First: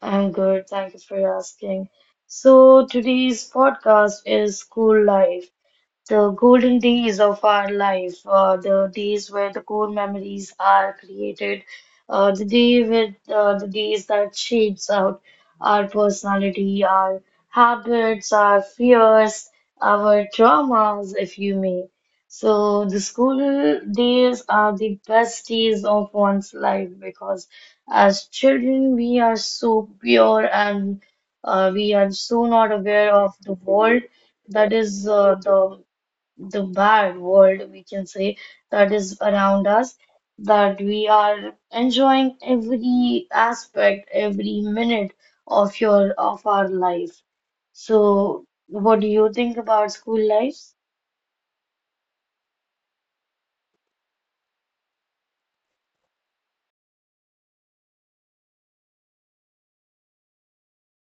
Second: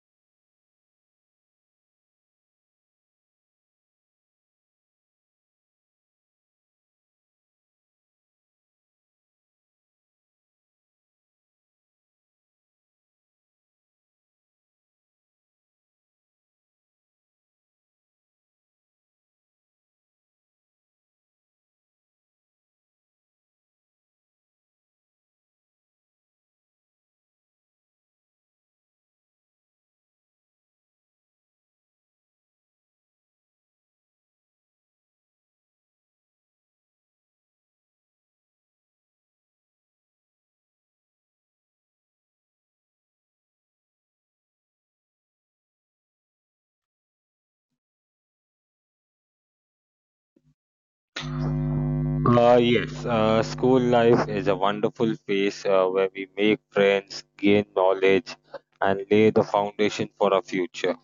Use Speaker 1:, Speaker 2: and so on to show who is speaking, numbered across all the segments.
Speaker 1: I'm good, thank you for asking. So today's podcast is school life. The golden days of our life, the days where the core memories are created, the days that shapes out our personality, our habits, our fears, our traumas, if you may. So the school days are the best days of one's life because as children we are so pure and we are so not aware of the world that is the bad world, we can say, that is around us, that we are enjoying every aspect, every minute of your of our life. So, what do you think about school life?
Speaker 2: Yes, school life is a wonderful phase where we make friends, gain knowledge, and lay the foundation for our future.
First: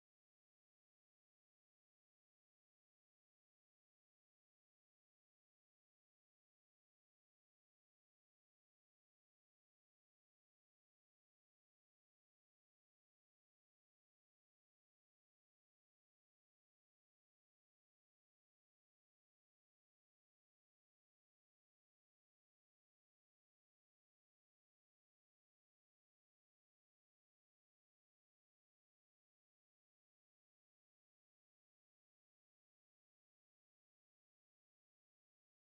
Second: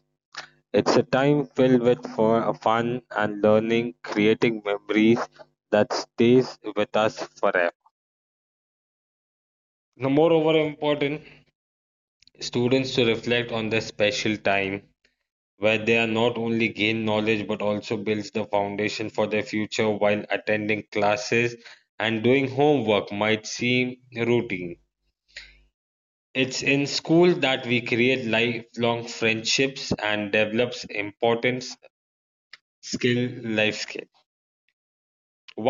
Speaker 2: It's a time filled with fun and learning, creating memories that stays with us forever. Now, moreover important, students to reflect on their special time where they are not only gain knowledge but also builds the foundation for their future while attending classes and doing homework might seem routine, it's in school that we create lifelong friendships and develops important skill life skill.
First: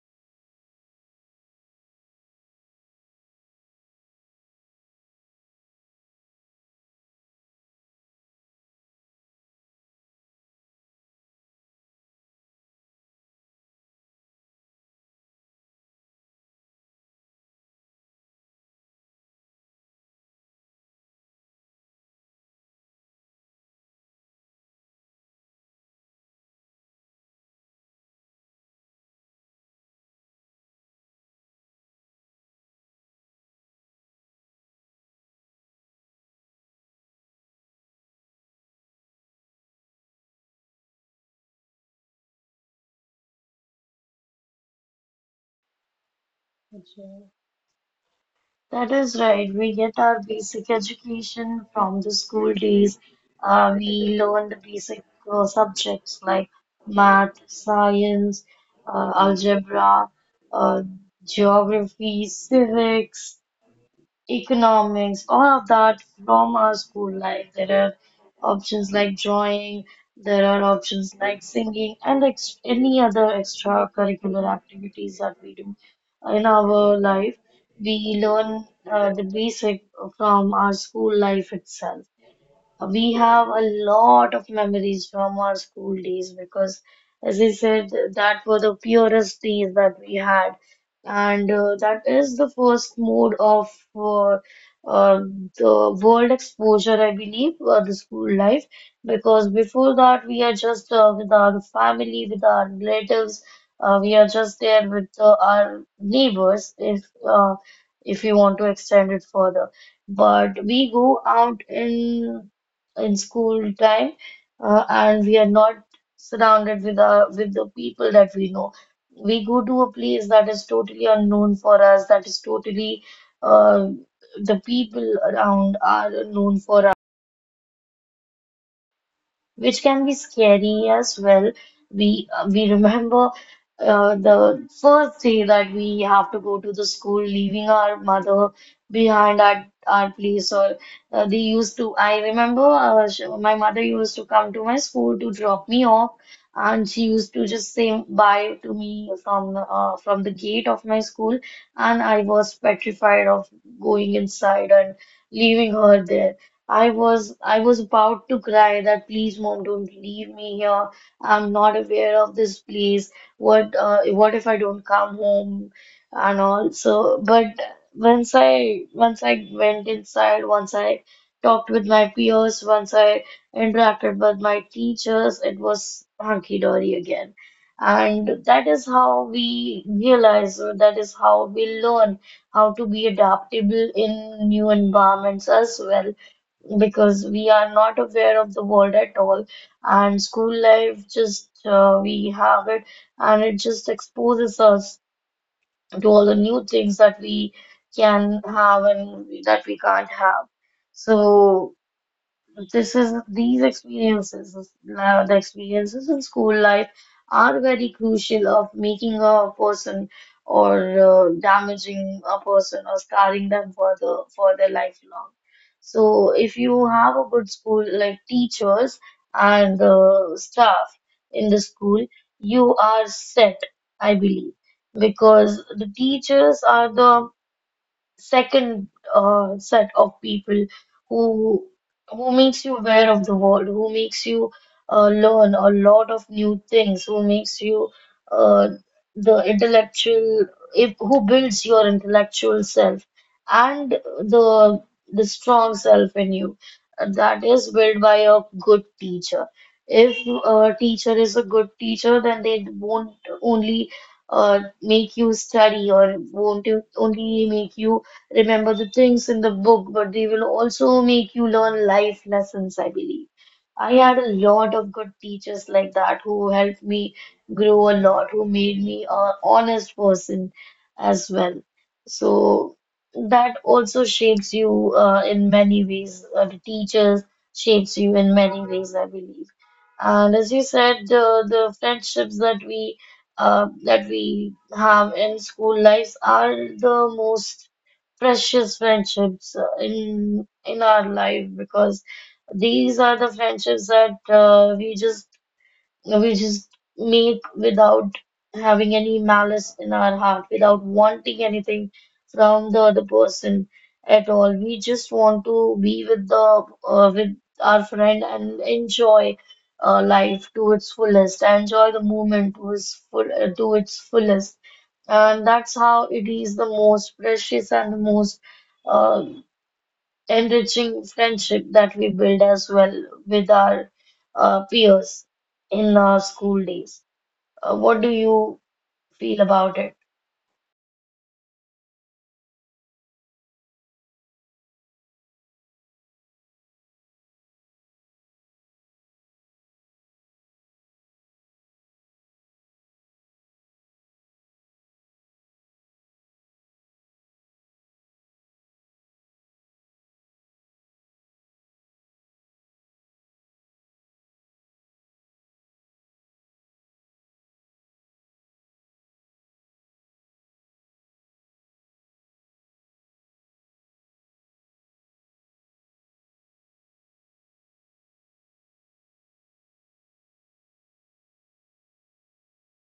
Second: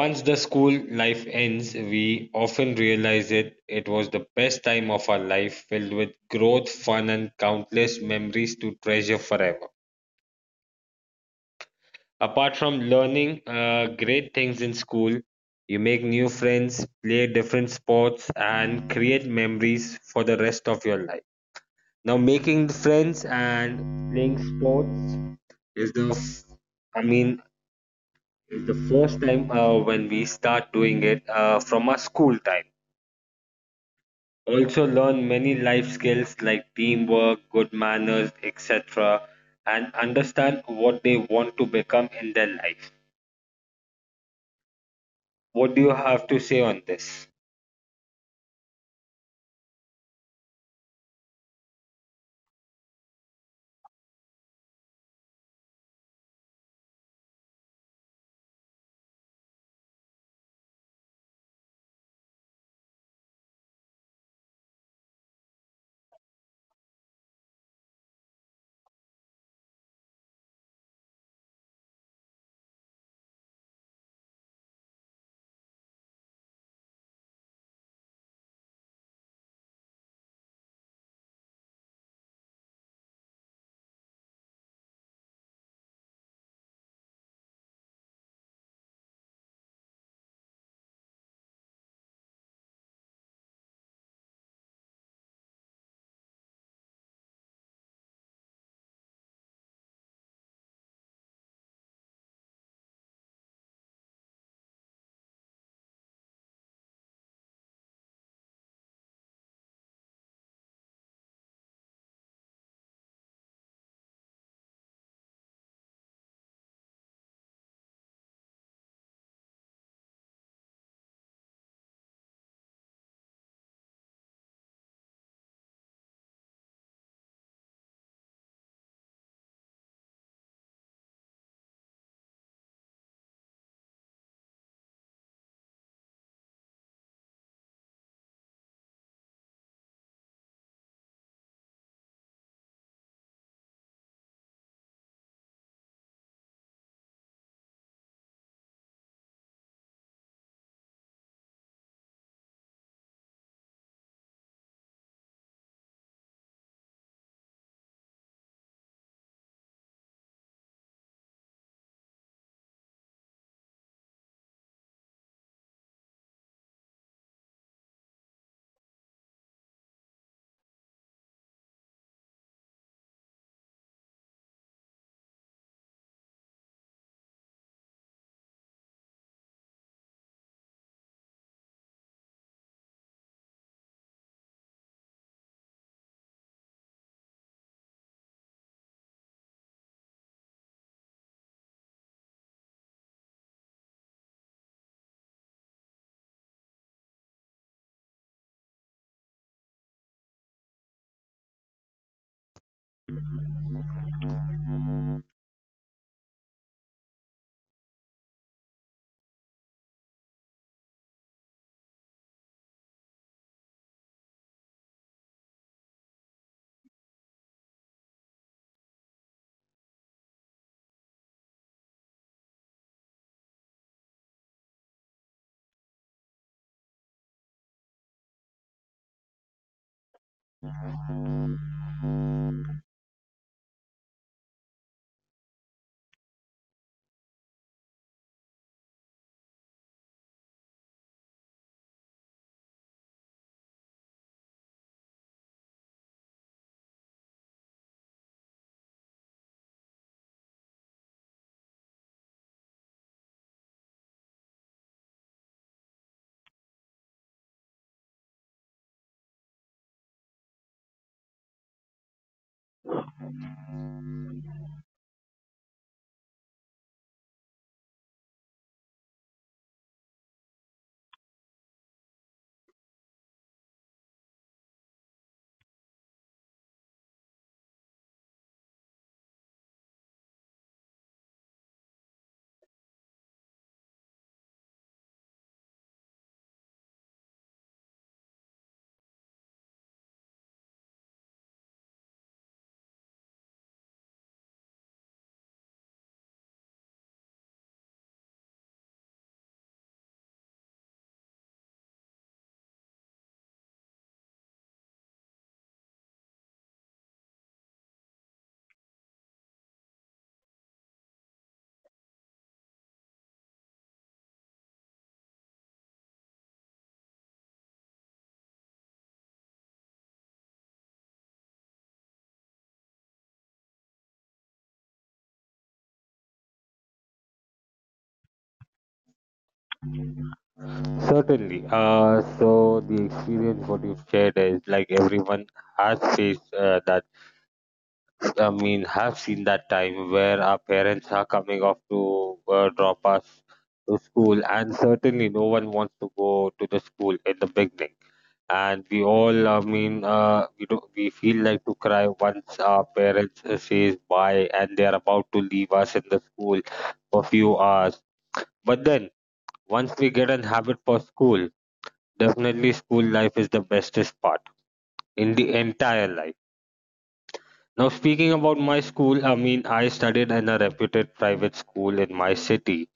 Speaker 2: Once the school life ends, we often realize it was the best time of our life, filled with growth, fun, and countless memories to treasure forever. Apart from learning great things in school, you make new friends, play different sports, and create memories for the rest of your life. Now, making friends and playing sports is the, f- I mean, is the first time when we start doing it from our school time. Also, learn many life skills like teamwork, good manners, etc., and understand what they want to become in their life. What do you have to say on this?
Speaker 1: That is right. We get our basic education from the school days. We learn the basic subjects like math, science, algebra, uh, geography, civics economics, all of that from our school life. There are options like drawing, there are options like singing, and any other extracurricular activities that we do in our life. We learn the basic from our school life itself. We have a lot of memories from our school days because, as I said, that were the purest days that we had, and that is the first mode of uh, uh, the world exposure, I believe, the school life. Because before that, we are just with our family, with our relatives, we are just there with our neighbors, if you want to extend it further. But we go out in school time, and we are not surrounded with the people that we know. We go to a place that is totally unknown for us, that is totally uh, the people around are unknown for which can be scary as well. We remember the first day that we have to go to the school, leaving our mother behind at our place. Or they used to. I remember my mother used to come to my school to drop me off, and she used to just say bye to me from the gate of my school, and I was petrified of going inside and leaving her there. I was about to cry that please mom don't leave me here. I'm not aware of this place. What if I don't come home and all. So but once I went inside, once I talked with my peers, once I interacted with my teachers, it was hunky-dory again. And that is how we realize, or that is how we learn how to be adaptable in new environments as well because we are not aware of the world at all and school life just we have it and it just exposes us to all the new things that we can have and that we can't have so this is these experiences, now the experiences in school life are very crucial of making a person or damaging a person or scarring them for their lifelong. So if you have a good school like teachers and staff in the school, you are set, I believe, because the teachers are the second set of people who who makes you aware of the world, who makes you learn a lot of new things, who makes you uh, the intellectual, if who builds your intellectual self and the strong self in you. That is built by a good teacher. If a teacher is a good teacher, then they won't only make you study or won't you only make you remember the things in the book, but they will also make you learn life lessons, I believe. I had a lot of good teachers like that who helped me grow a lot, who made me a honest person as well. So that also shapes you in many ways. The teachers shapes you in many ways, I believe. And as you said, the friendships that we have in school lives are the most precious friendships in our life because these are the friendships that we just make without having any malice in our heart, without wanting anything from the other person at all. We just want to be with the with our friend and enjoy life to its fullest, enjoy the moment to its full to its fullest and that's how it is the most precious and the most uh, enriching friendship that we build as well with our peers in our school days. What do you feel about it?
Speaker 2: Certainly. So the experience what you've shared is like everyone has faced that. I mean, have seen that time where our parents are coming off to drop us to school, and certainly no one wants to go to the school in the beginning. And we all, I mean, we do, we feel like to cry once our parents says bye, and they are about to leave us in the school for few hours. But then once we get an habit for school. Definitely, school life is the bestest part in the entire life. Now, speaking about my school, I mean, I studied in a reputed private school in my city,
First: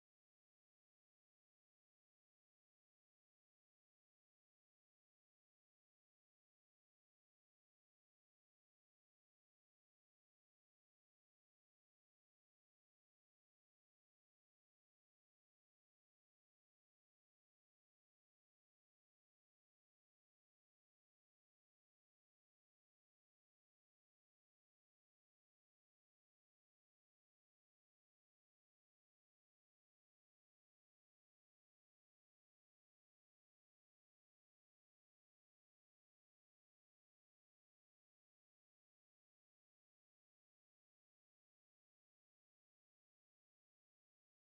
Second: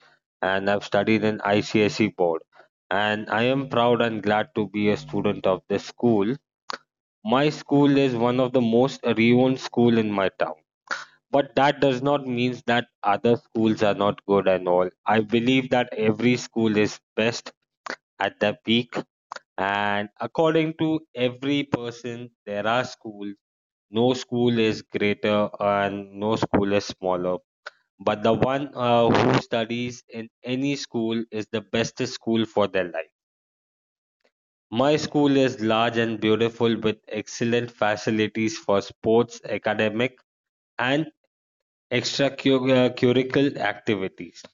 Speaker 2: and I've studied in ICSE board. And I am proud and glad to be a student of this school. My school is one of the most renowned school in my town. But that does not mean that other schools are not good and all. I believe that every school is best at their peak. And according to every person, there are schools. No school is greater and no school is smaller. But the one who studies in any school is the best school for their life. My school is large and beautiful with excellent facilities for sports, academic, and extracurricular activities.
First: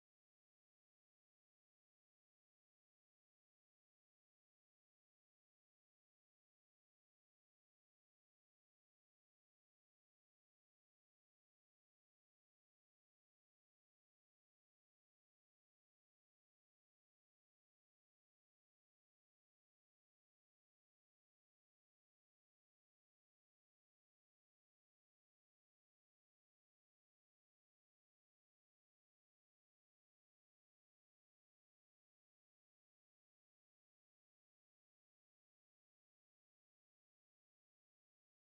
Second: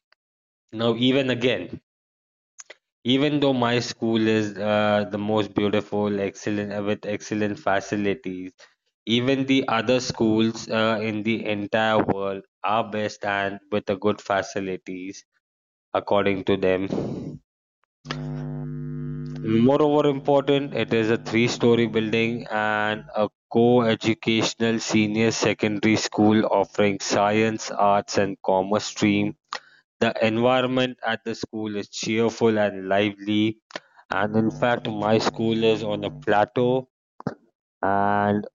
Speaker 2: Now, even again, even though my school is the most beautiful, excellent with excellent facilities, even the other schools in the entire world are best and with the good facilities, according to them. Moreover, important, it is a three-story building and a co educational senior secondary school offering science, arts, and commerce stream. The environment at the school is cheerful and lively, and in fact, my school is on a plateau, and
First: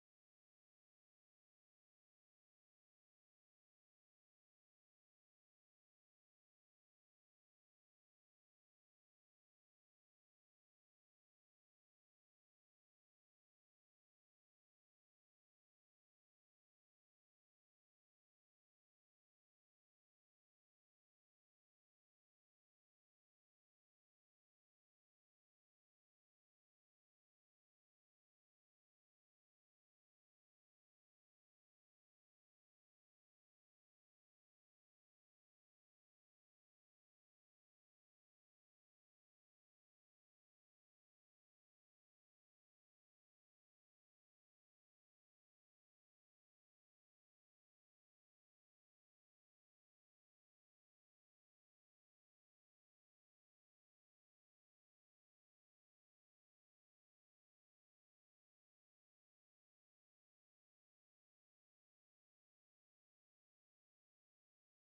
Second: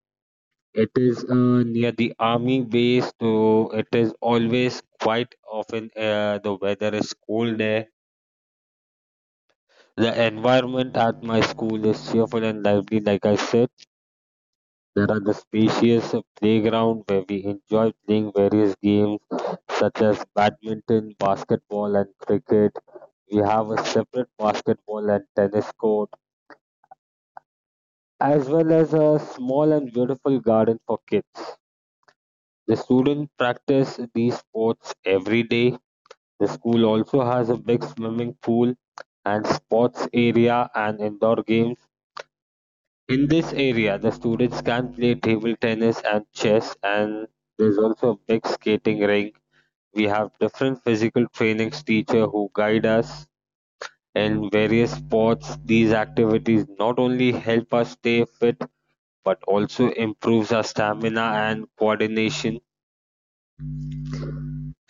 Speaker 2: it is near the army base, so it is always quite often, the weather is cold there. The environment at my school is cheerful and lively, like I said. There are the spacious playground where we enjoy playing various games such as badminton, basketball, and cricket. We have a separate basketball and tennis court, as well as a small and beautiful garden for kids. The students practice these sports every day. The school also has a big swimming pool and sports area and indoor games. In this area, the students can play table tennis and chess, and there's also a big skating rink. We have different physical trainings teacher who guide us in various sports. These activities not only help us stay fit but also improves our stamina and coordination.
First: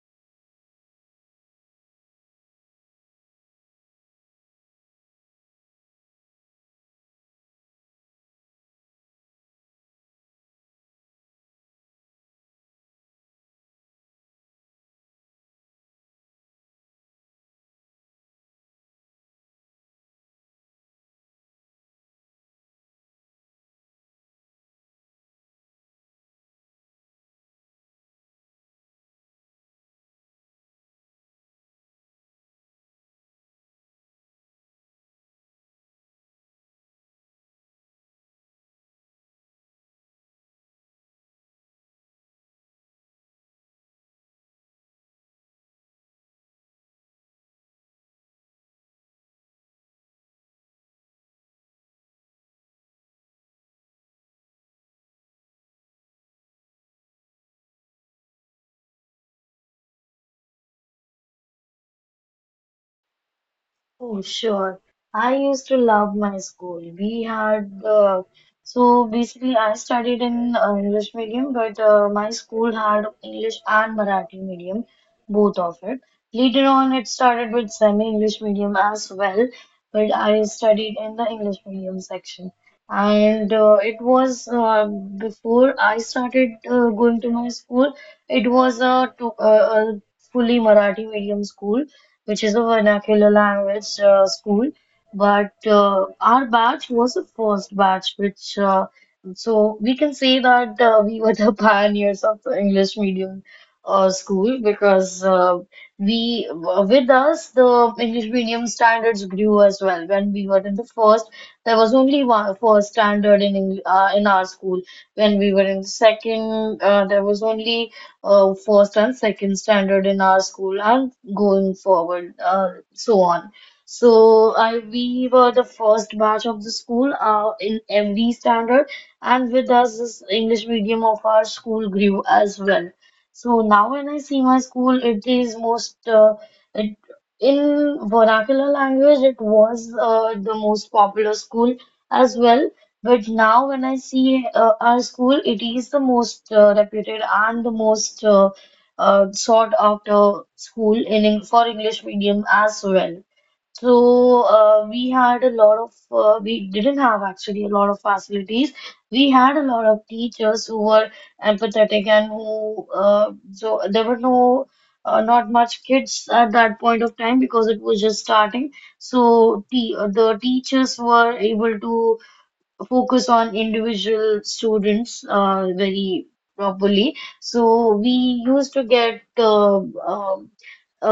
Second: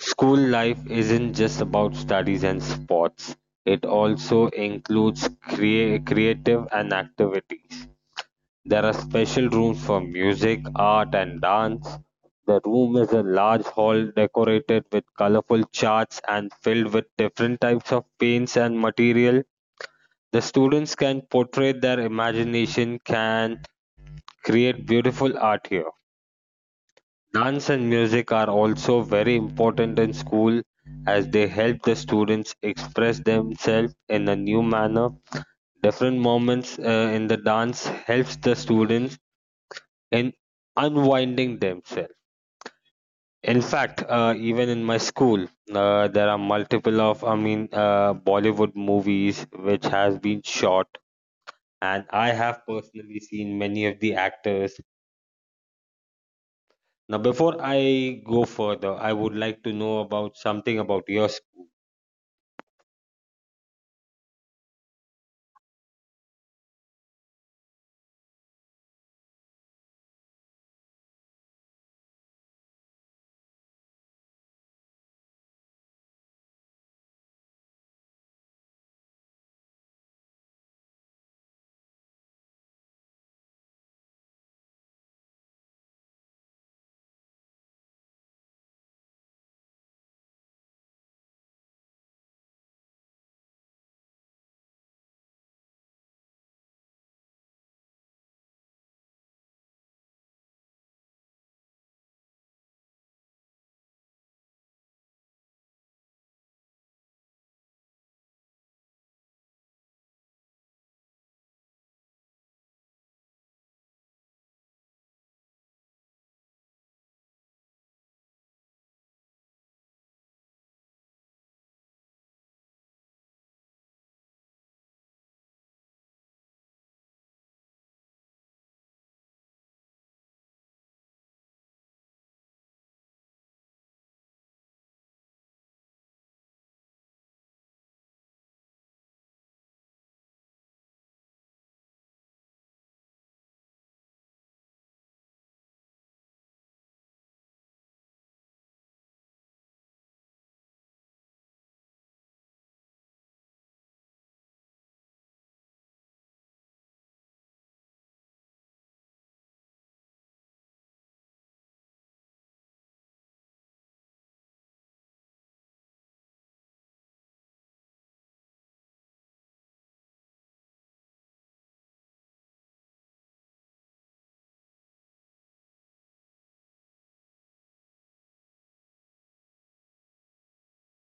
Speaker 2: School life isn't just about studies and sports. It also includes creative and activities. There are special rooms for music, art, and dance. The room is a large hall decorated with colorful charts and filled with different types of paints and material. The students can portray their imagination, can create beautiful art here. Dance and music are also very important in school as they help the students express themselves in a new manner. Different moments in the dance helps the students in unwinding themselves. In fact, even in my school, there are multiple of, I mean, Bollywood movies which has been shot, and I have personally seen many of the actors. Now, before I go further, I would like to know about something about your
Speaker 1: Oh, sure. I used to love my school. We had So basically I studied in English medium, but my school had English and Marathi medium, both of it. Later on, it started with semi-English medium as well, but I studied in the English medium section. And it was before I started going to my school, it was a, to, a a fully Marathi medium school which is a vernacular language school. But our batch was the first batch, which so we can say that we were the pioneers of the English medium school because we with us the English medium standards grew as well. When we were in the first, there was only one first standard in in our school. When we were in the second, there was only first and second standard in our school. And going forward, so on. So I we were the first batch of the school in every standard, and with us, this English medium of our school grew as well. So now when I see my school, it is it, in vernacular language, it was the most popular school as well. But now when I see our school, it is the most reputed and the most sort after school in for English medium as well. So we didn't have actually a lot of facilities. We had a lot of teachers who were empathetic and who so there were no not much kids at that point of time because it was just starting. So te the teachers were able to focus on individual students very properly. So we used to get um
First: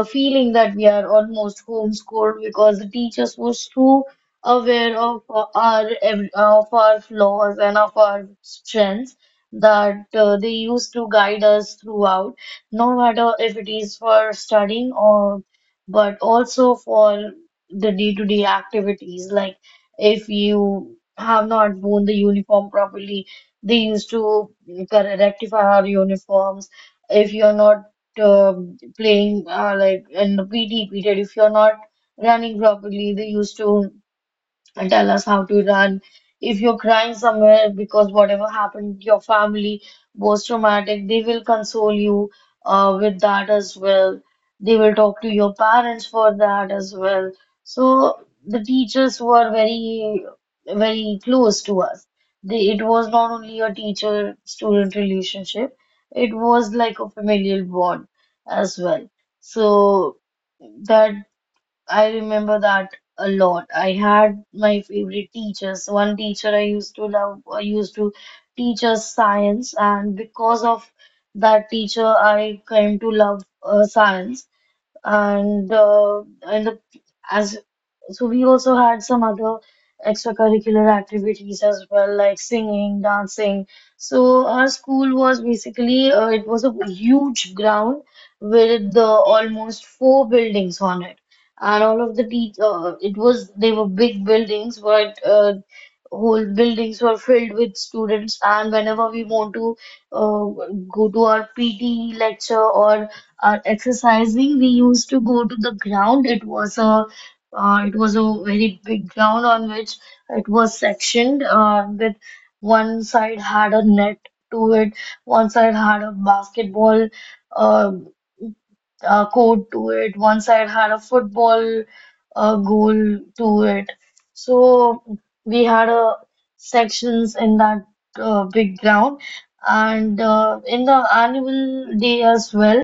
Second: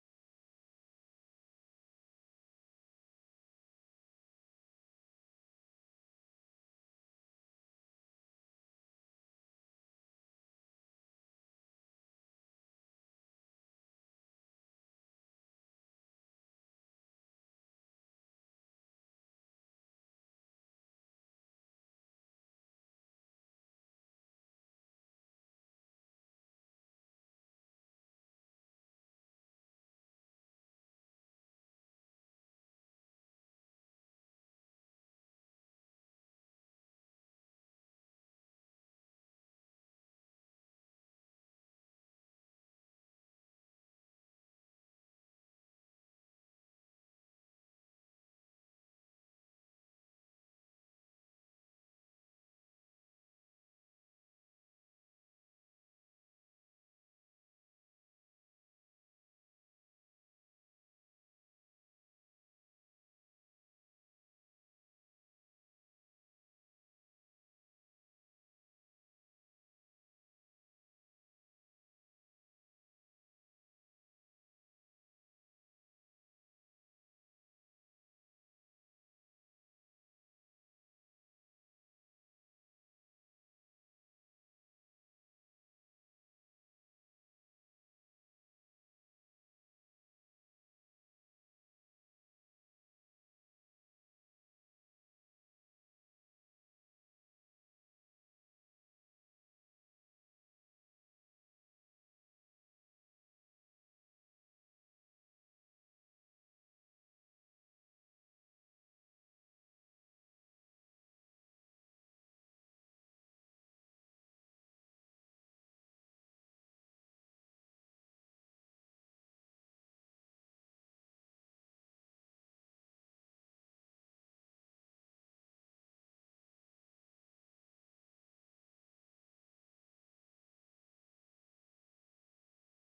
Speaker 1: a feeling that we are almost homeschooled because the teachers were so aware of our of our flaws and of our strengths that they used to guide us throughout, no matter if it is for studying or but also for the day-to-day activities like if you have not worn the uniform properly. They used to rectify our uniforms. If you're not playing like in the PT period, if you're not running properly, they used to and tell us how to run. If you're crying somewhere because whatever happened, your family was traumatic, they will console you with that as well. They will talk to your parents for that as well. So the teachers were very, very close to us. They, it was not only a teacher-student relationship, it was like a familial bond as well. So that I remember that a lot. I had my favorite teachers. One teacher I used to love, used to teach us science, and because of that teacher, I came to love science. And in the as so we also had some other extracurricular activities as well, like singing, dancing. So our school was basically it was a huge ground with the almost four buildings on it, and all of the teach it was they were big buildings, but whole buildings were filled with students. And whenever we want to uh, go to our PT lecture or our exercising, we used to go to the ground. It was a very big ground on which it was sectioned, with one side had a net to it, one side had a basketball uh, court to it, one side had a football goal to it. So we had sections in that big ground, and in the annual day as well.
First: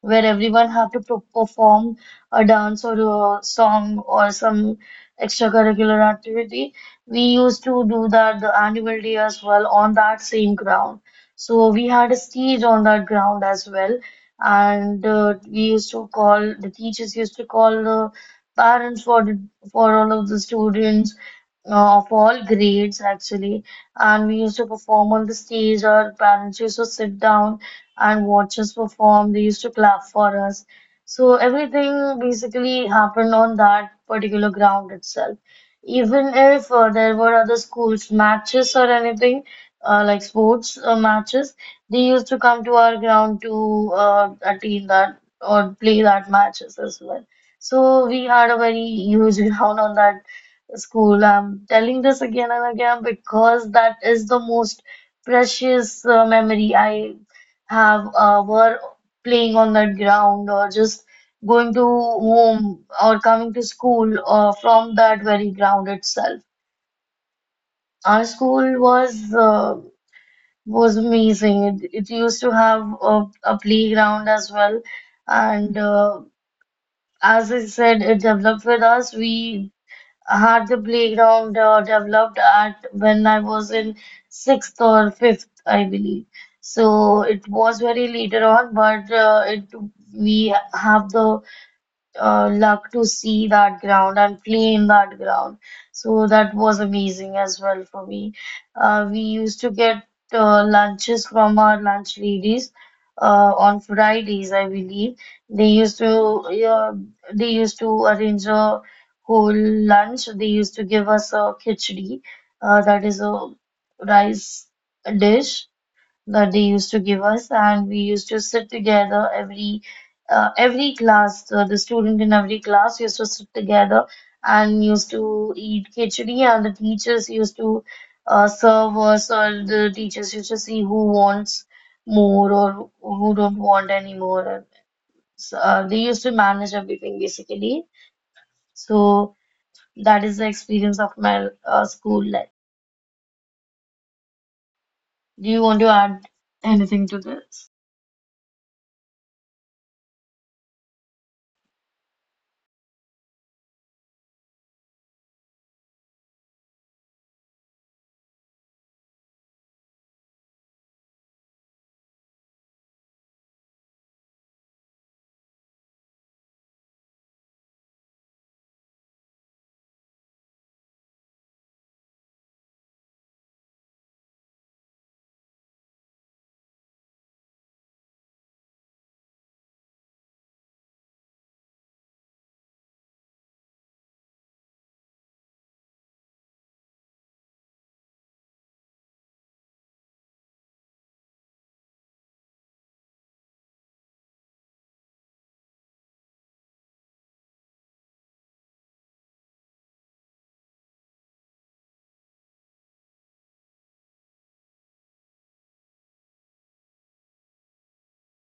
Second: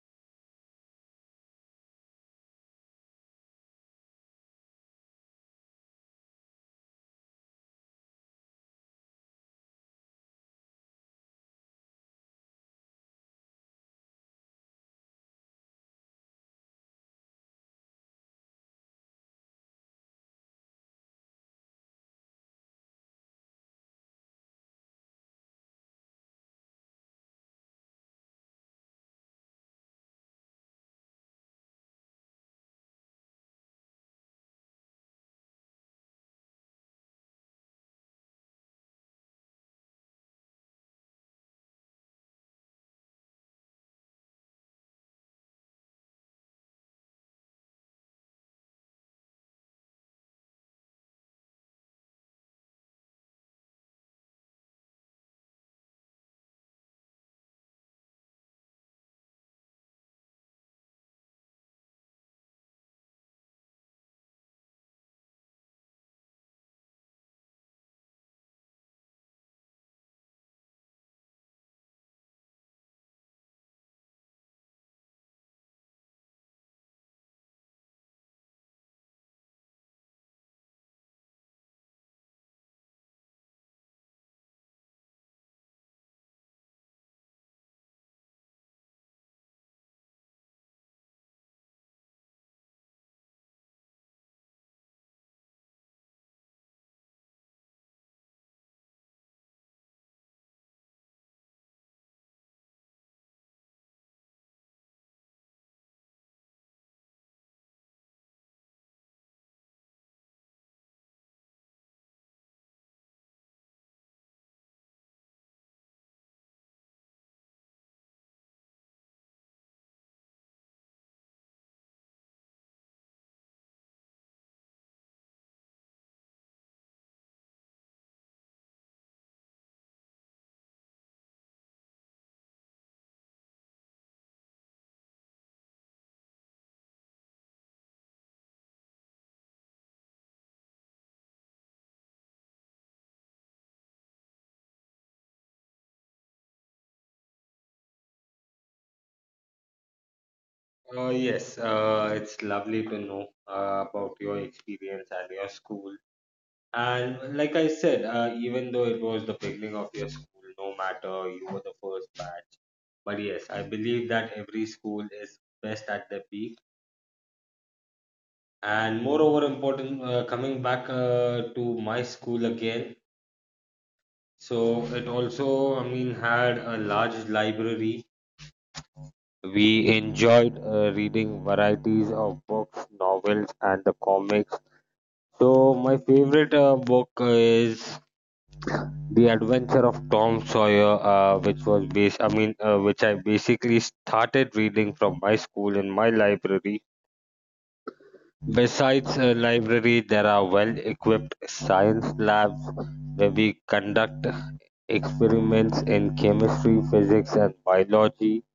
Speaker 1: Where everyone have to perform a dance or a song or some extracurricular activity. We used to do that the annual day as well on that same ground. So we had a stage on that ground as well, and we used to call the teachers used to call the parents for all of the students of all grades actually, and we used to perform on the stage. Our parents used to sit down and watch us perform. They used to clap for us. So everything basically happened on that particular ground itself. Even if there were other schools matches or anything, like sports matches, they used to come to our ground to attend that or play that matches as well. So we had a very huge ground on that school. I'm telling this again and again because that is the most precious memory I have. Were playing on that ground or just going to home or coming to school from that very ground itself. Our school was amazing. It used to have a playground as well, and as I said, it developed with us. We had the playground developed at when I was in sixth or fifth, I believe. So it was very later on, but it we have the luck to see that ground and play in that ground. So that was amazing as well for me. We used to get lunches from our lunch ladies on Fridays, I believe. They used to uh, they used to arrange a whole lunch. They used to give us a khichdi, that is a rice dish that they used to give us. And we used to sit together every class. The student in every class used to sit together and used to eat khichdi, and the teachers used to serve us. Or the teachers used to see who wants more or who don't want anymore. So, they used to manage everything basically. So that is the experience of my school life. Do you want to add anything to this?
Speaker 2: Yes, it's lovely to know about your experience and your school. And like I said, even though it was the beginning of your school, no matter you were the first batch. But yes, I believe that every school is best at the peak. And moreover, important coming back to my school again. So it also, I mean, had a large library. We enjoyed reading varieties of books, novels, and the comics. So my favorite book is The Adventure of Tom Sawyer, which was based. I mean, which I basically started reading from my school in my library. Besides a library, there are well-equipped science labs where we conduct experiments in chemistry, physics, and biology.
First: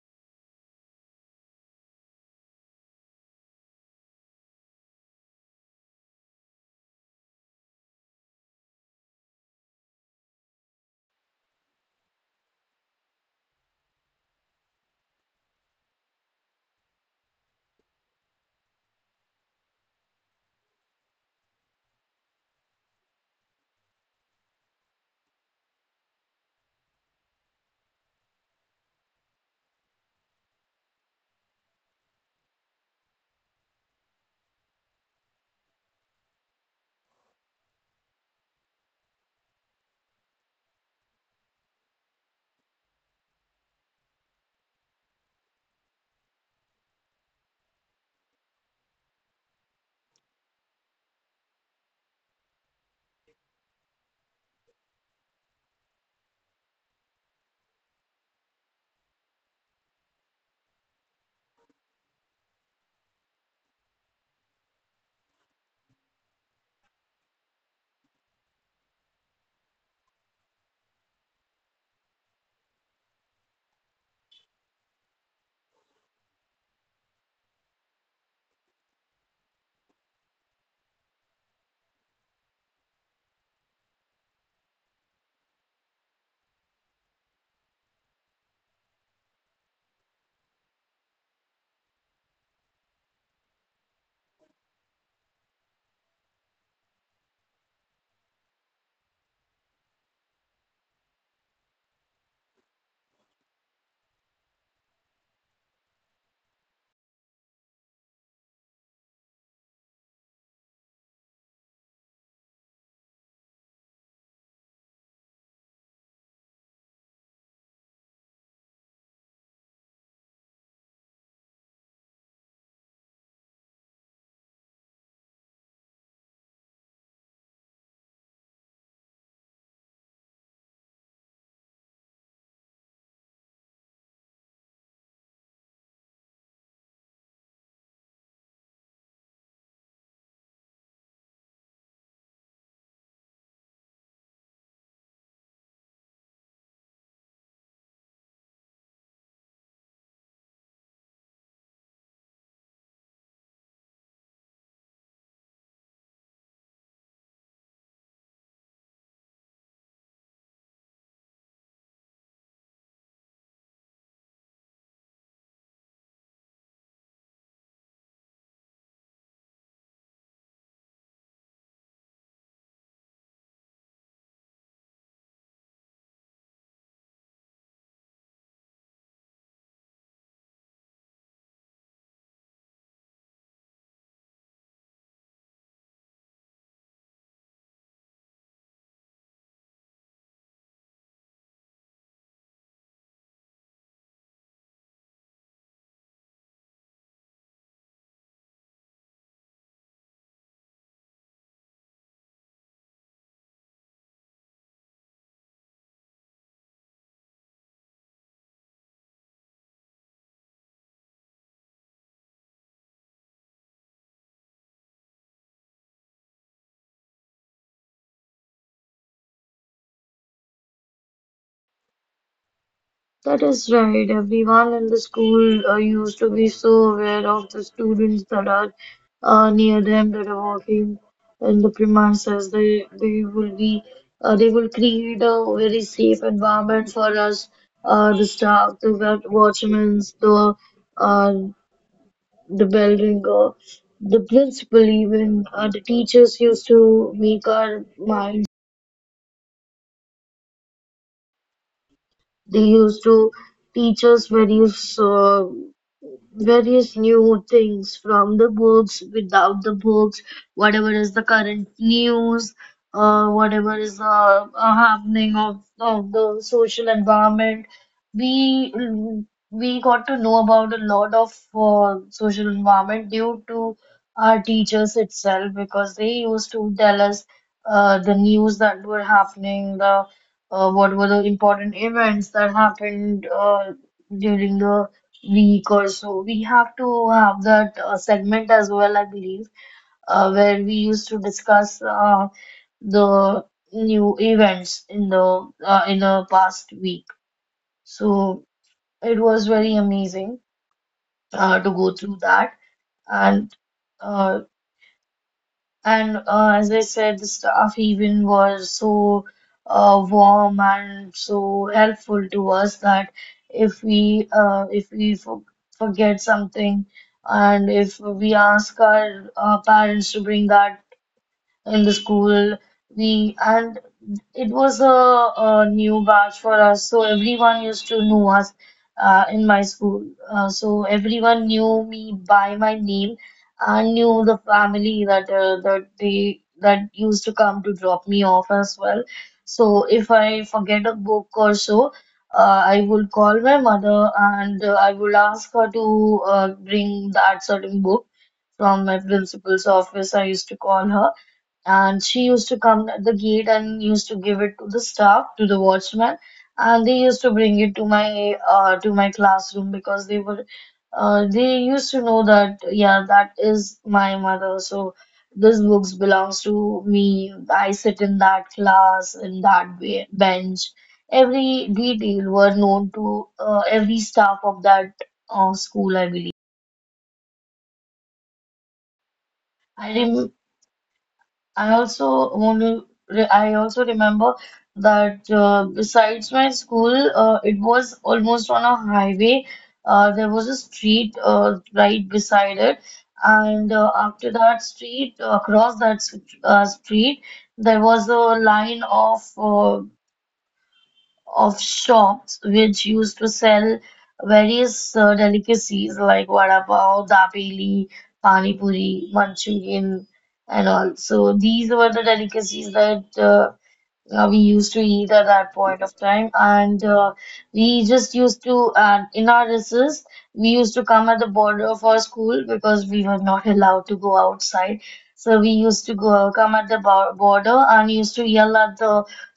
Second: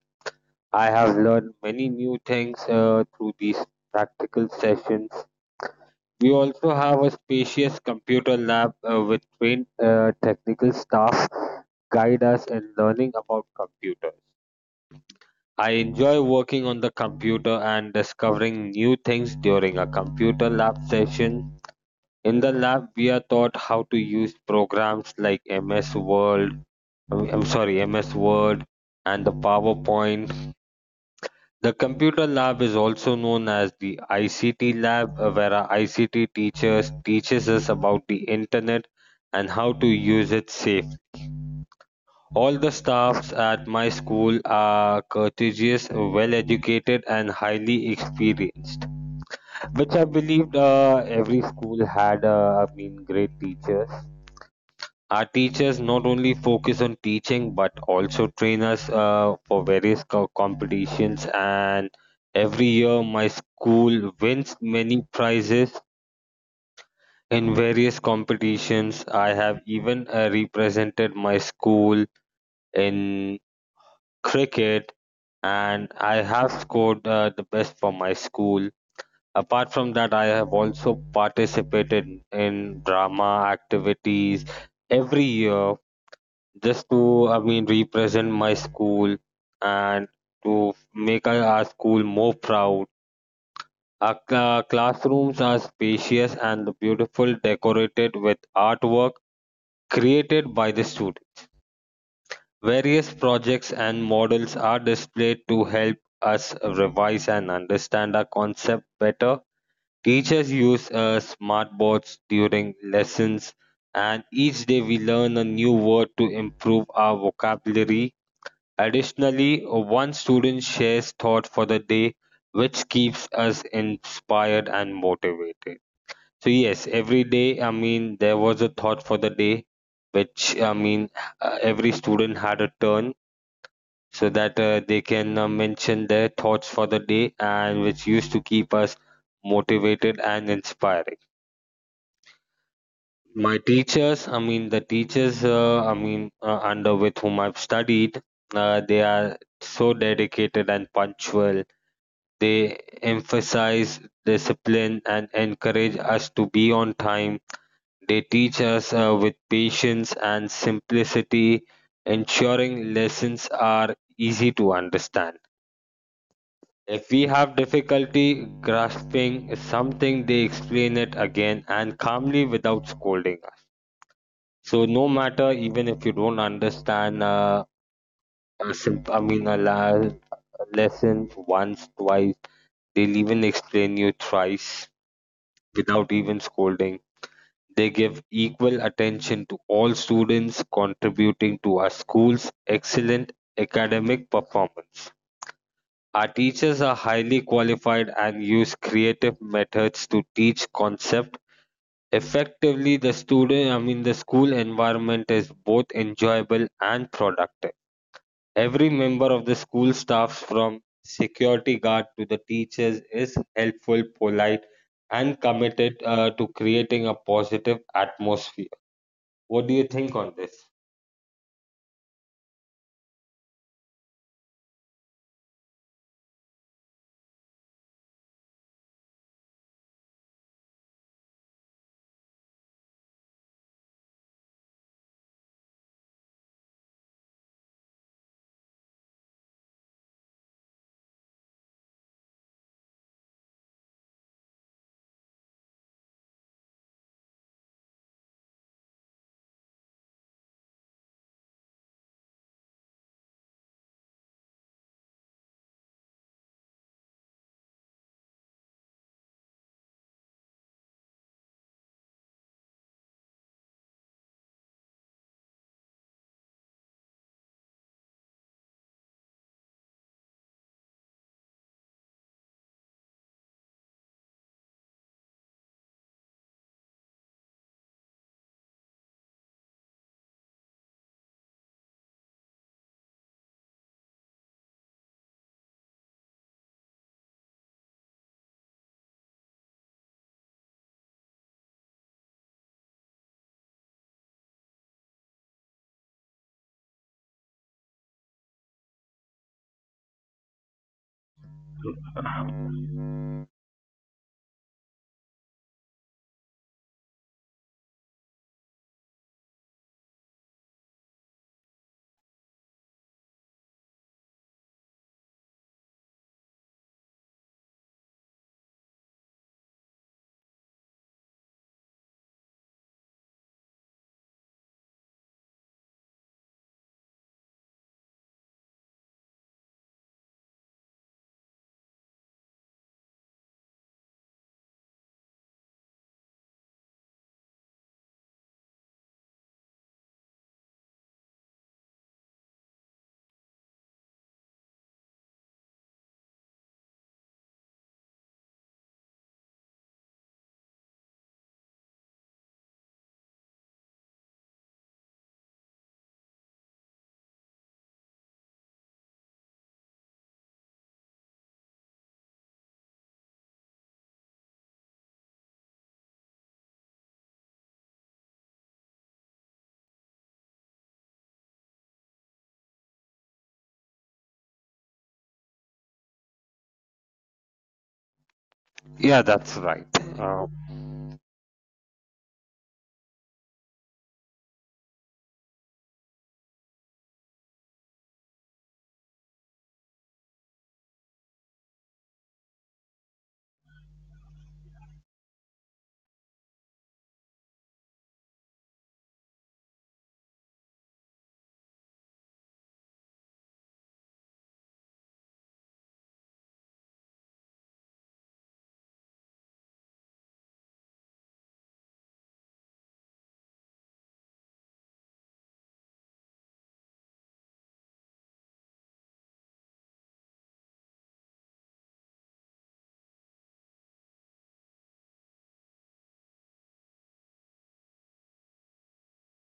Speaker 2: I have learned many new things through these practical sessions. We also have a spacious computer lab with trained technical staff guide us in learning about computers. I enjoy working on the computer and discovering new things during a computer lab session. In the lab, we are taught how to use programs like MS Word, I'm sorry, MS Word and the PowerPoint. The computer lab is also known as the ICT lab, where our ICT teachers teaches us about the internet and how to use it safe. All the staffs at my school are courteous, well-educated, and highly experienced, which I believed every school had. I mean, great teachers. Our teachers not only focus on teaching but also train us for various competitions. And every year, my school wins many prizes in various competitions. I have even represented my school in cricket, and I have scored the best for my school. Apart from that, I have also participated in drama activities every year, just to, I mean, represent my school and to make our school more proud. Our classrooms are spacious and beautiful, decorated with artwork created by the student. Various projects and models are displayed to help us revise and understand our concept better. Teachers use smartboards during lessons, and each day we learn a new word to improve our vocabulary. Additionally, one student shares thought for the day, which keeps us inspired and motivated. So, yes, every day, I mean, there was a thought for the day, which, I mean, every student had a turn so that they can mention their thoughts for the day and which used to keep us motivated and inspiring. My teachers, I mean, the teachers, I mean, under with whom I've studied, they are so dedicated and punctual. They emphasize discipline and encourage us to be on time. They teach us with patience and simplicity, ensuring lessons are easy to understand. If we have difficulty grasping something, they explain it again and calmly without scolding us. So, no matter even if you don't understand a I mean, a lesson once, twice, they'll even explain you thrice without even scolding. They give equal attention to all students, contributing to our school's excellent academic performance. Our teachers are highly qualified and use creative methods to teach concept effectively. The student, I mean, the school environment is both enjoyable and productive. Every member of the school staffs from security guard to the teachers is helpful, polite, and committed to creating a positive atmosphere. What do you think on this?
Speaker 1: That is right. Everyone in the school used to be so aware of the students that are near them, that are working in the premises. They will be they will create a very safe environment for us, the staff, the watchmen, uh, the building, the principal, even the teachers used to make our mind. They used to teach us various new things from the books, without the books, whatever is the current news, whatever is the happening of the social environment. We mm, we got to know about a lot of social environment due to our teachers itself, because they used to tell us the news that were happening, the what were the important events that happened during the week or so. We have to have that segment as well, I believe, where we used to discuss the new events in the past week. So it was very amazing to go through that and. Uh, And. As I said, the staff even was so warm and so helpful to us that if we forget something, and if we ask our, parents to bring that in the school, we, and it was a new batch for us, so everyone used to know us in my school. So everyone knew me by my name and knew the family that that they that used to come to drop me off as well. So if I forget a book or so, I would call my mother, and I would ask her to bring that certain book from my principal's office. I used to call her, and she used to come at the gate and used to give it to the staff, to the watchman, and they used to bring it to my classroom, because they were they used to know that yeah, that is my mother, so this books belongs to me. I sit in that class, in that bench. Every detail were known to every staff of that school, I believe.
Speaker 2: Yeah, that's right.
Speaker 1: I remember.
Speaker 2: Uh,
Speaker 1: I also only I also remember that besides my school, it was almost on a highway. There was a street right beside it, and after that street, across that street, there was a line of shops which used to sell various delicacies like vada pav, dabeli, pani puri, Manchurian, and all. So these were the delicacies that we used to eat at that point of time. And we just used to in our recess, we used to come at the border of our school, because we were not allowed to go outside. So we used to go come at the border and used to yell at the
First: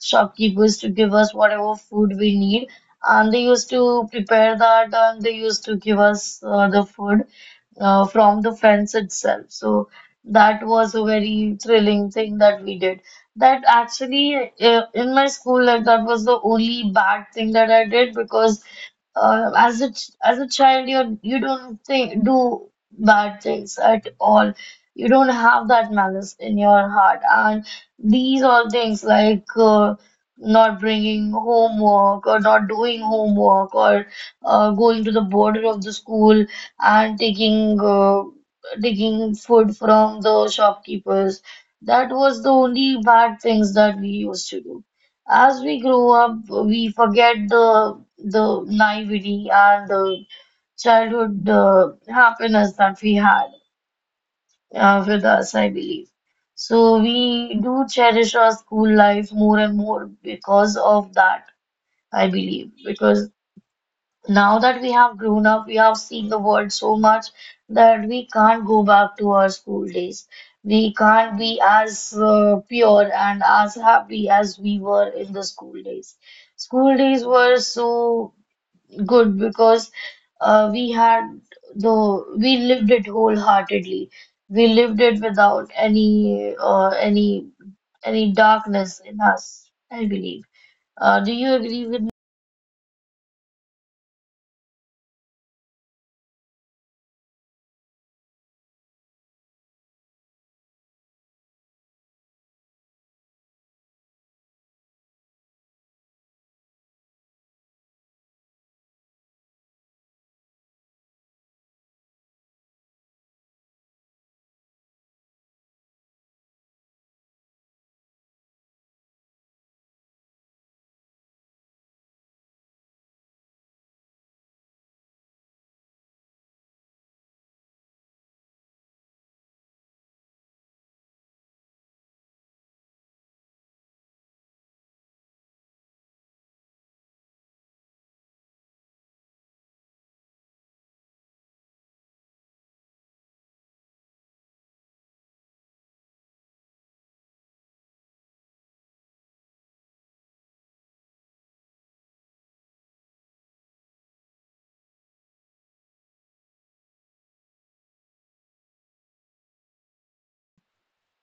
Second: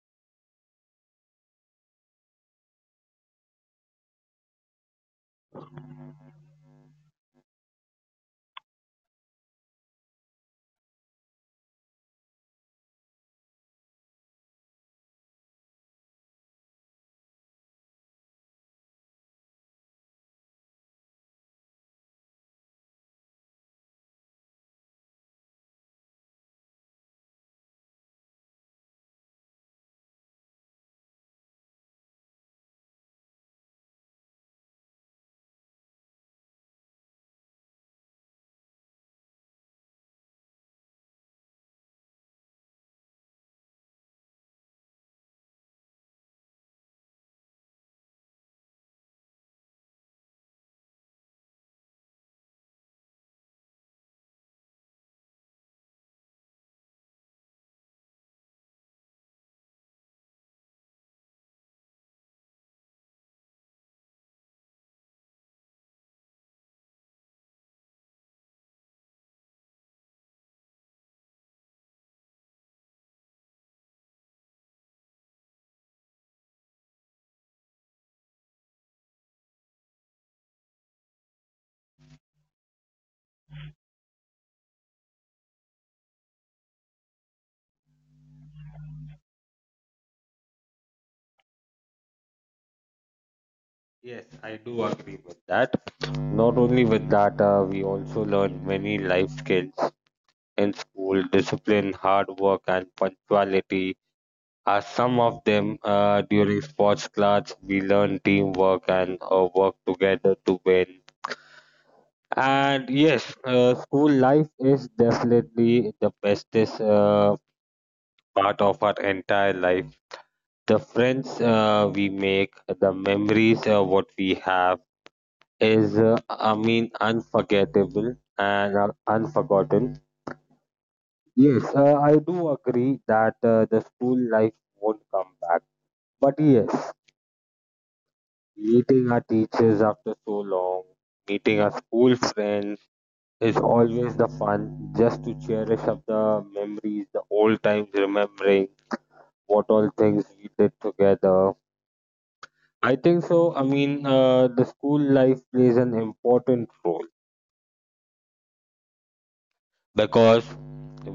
Speaker 1: shopkeepers to give us whatever food we need, and they used to prepare that, and they used to give us the food from the fence itself. So that was a very thrilling thing that we did. That actually, in my school life, that was the only bad thing that I did, because as a child, you don't think do bad things at all. You don't have that malice in your heart, and these all things like not bringing homework or not doing homework, or going to the border of the school and taking food from the shopkeepers. That was the only bad things that we used to do. As we grow up, we forget the naivety and the childhood happiness that we had with us, I believe. So we do cherish our school life more and more because of that, I believe, because now that we have grown up, we have seen the world so much that we can't go back to our school days. We can't be as pure and as happy as we were in the school days. School days were so good because we had the we lived it wholeheartedly. We lived it without any darkness in us, I believe. Do you agree with me?
Speaker 2: Yes, I do agree with that. Not only with that, we also learn many life skills in school discipline, hard work, and punctuality. At some of them, during sports class, we learn teamwork and work together to win. And yes, school life is definitely the bestest part of our entire life. The friends we make, the memories what we have is, I mean, unforgettable and unforgotten. Yes, I do agree that the school life won't come back. But yes. Meeting our teachers after so long, meeting our school friends is always the fun just to cherish up the memories, the old times, remembering what all things we did together. I think so. I mean, the school life plays an important role because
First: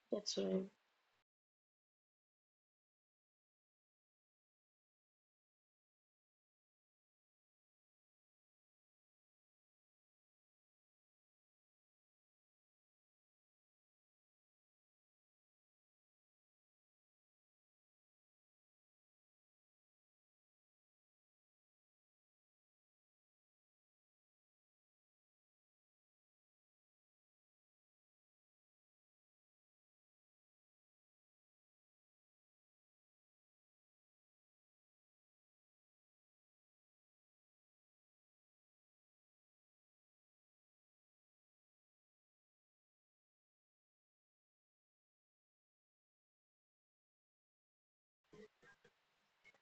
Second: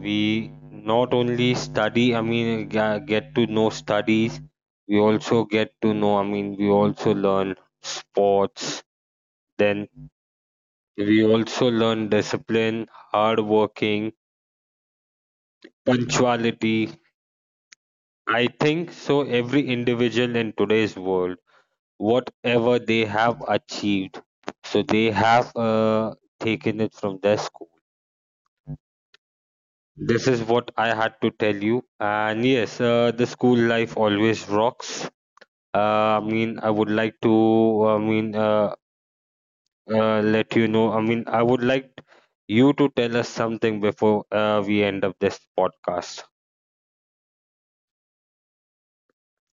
Speaker 2: we
Speaker 1: That's right.
Speaker 2: not only study, I mean, get to know studies, we also get to know, I mean, we also learn sports, then we also learn discipline, hard working, punctuality. I think so every individual in today's world, whatever they have achieved, so they have taken it from their school. This is what I had to tell you. And yes, the school life always rocks. I mean, I would like to, I mean, let you know. I mean, I would like you to tell us something before we end up this podcast.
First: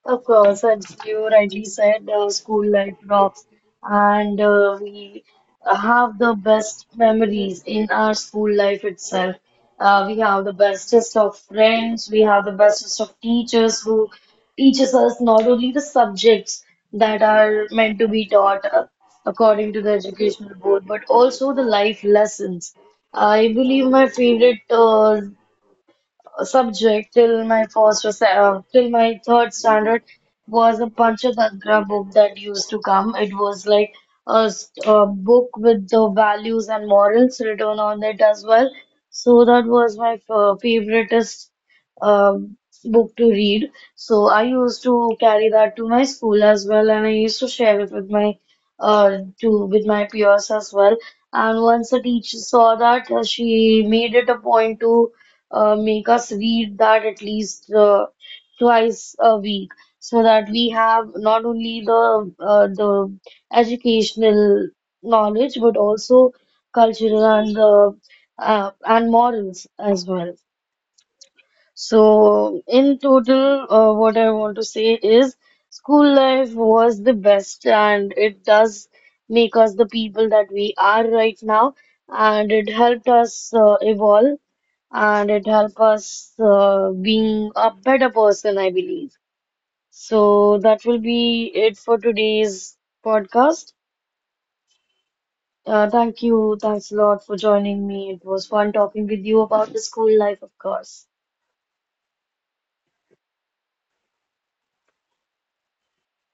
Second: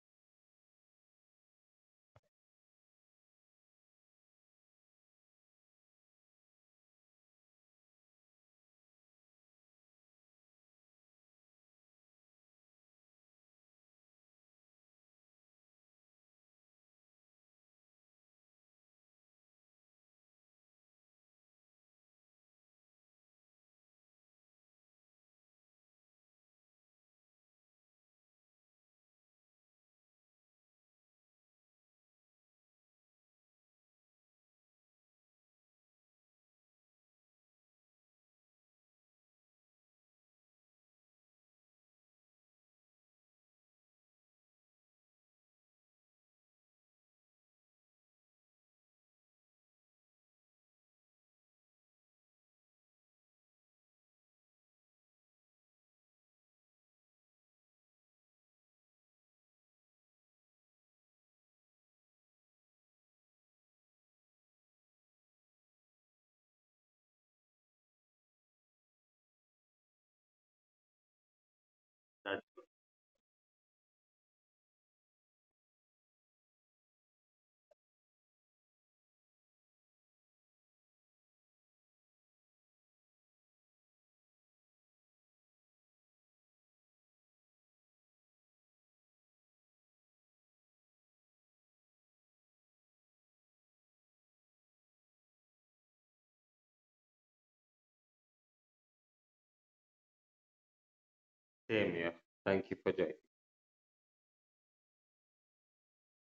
Speaker 1: Of course, as you rightly said, school life rocks, and we have the best memories in our school life itself. We have the bestest of friends, we have the bestest of teachers who teaches us not only the subjects that are meant to be taught according to the educational board, but also the life lessons. I believe my favorite subject till my third standard was a Panchatantra book that used to come. It was like a book with the values and morals written on it as well. So that was my favoriteest um, book to read. So I used to carry that to my school as well, and I used to share it with my to with my peers as well. And once the teacher saw that, she made it a point to make us read that at least twice a week, so that we have not only the educational knowledge, but also cultural and morals as well. So in total, what I want to say is school life was the best, and it does make us the people that we are right now, and it helped us evolve, and it help us being a better person, I believe. So that will be it for today's podcast. Thank you. Thanks a lot for joining me. It was fun talking with you about the school life, of course.
Speaker 2: Same here. Thank you for joining.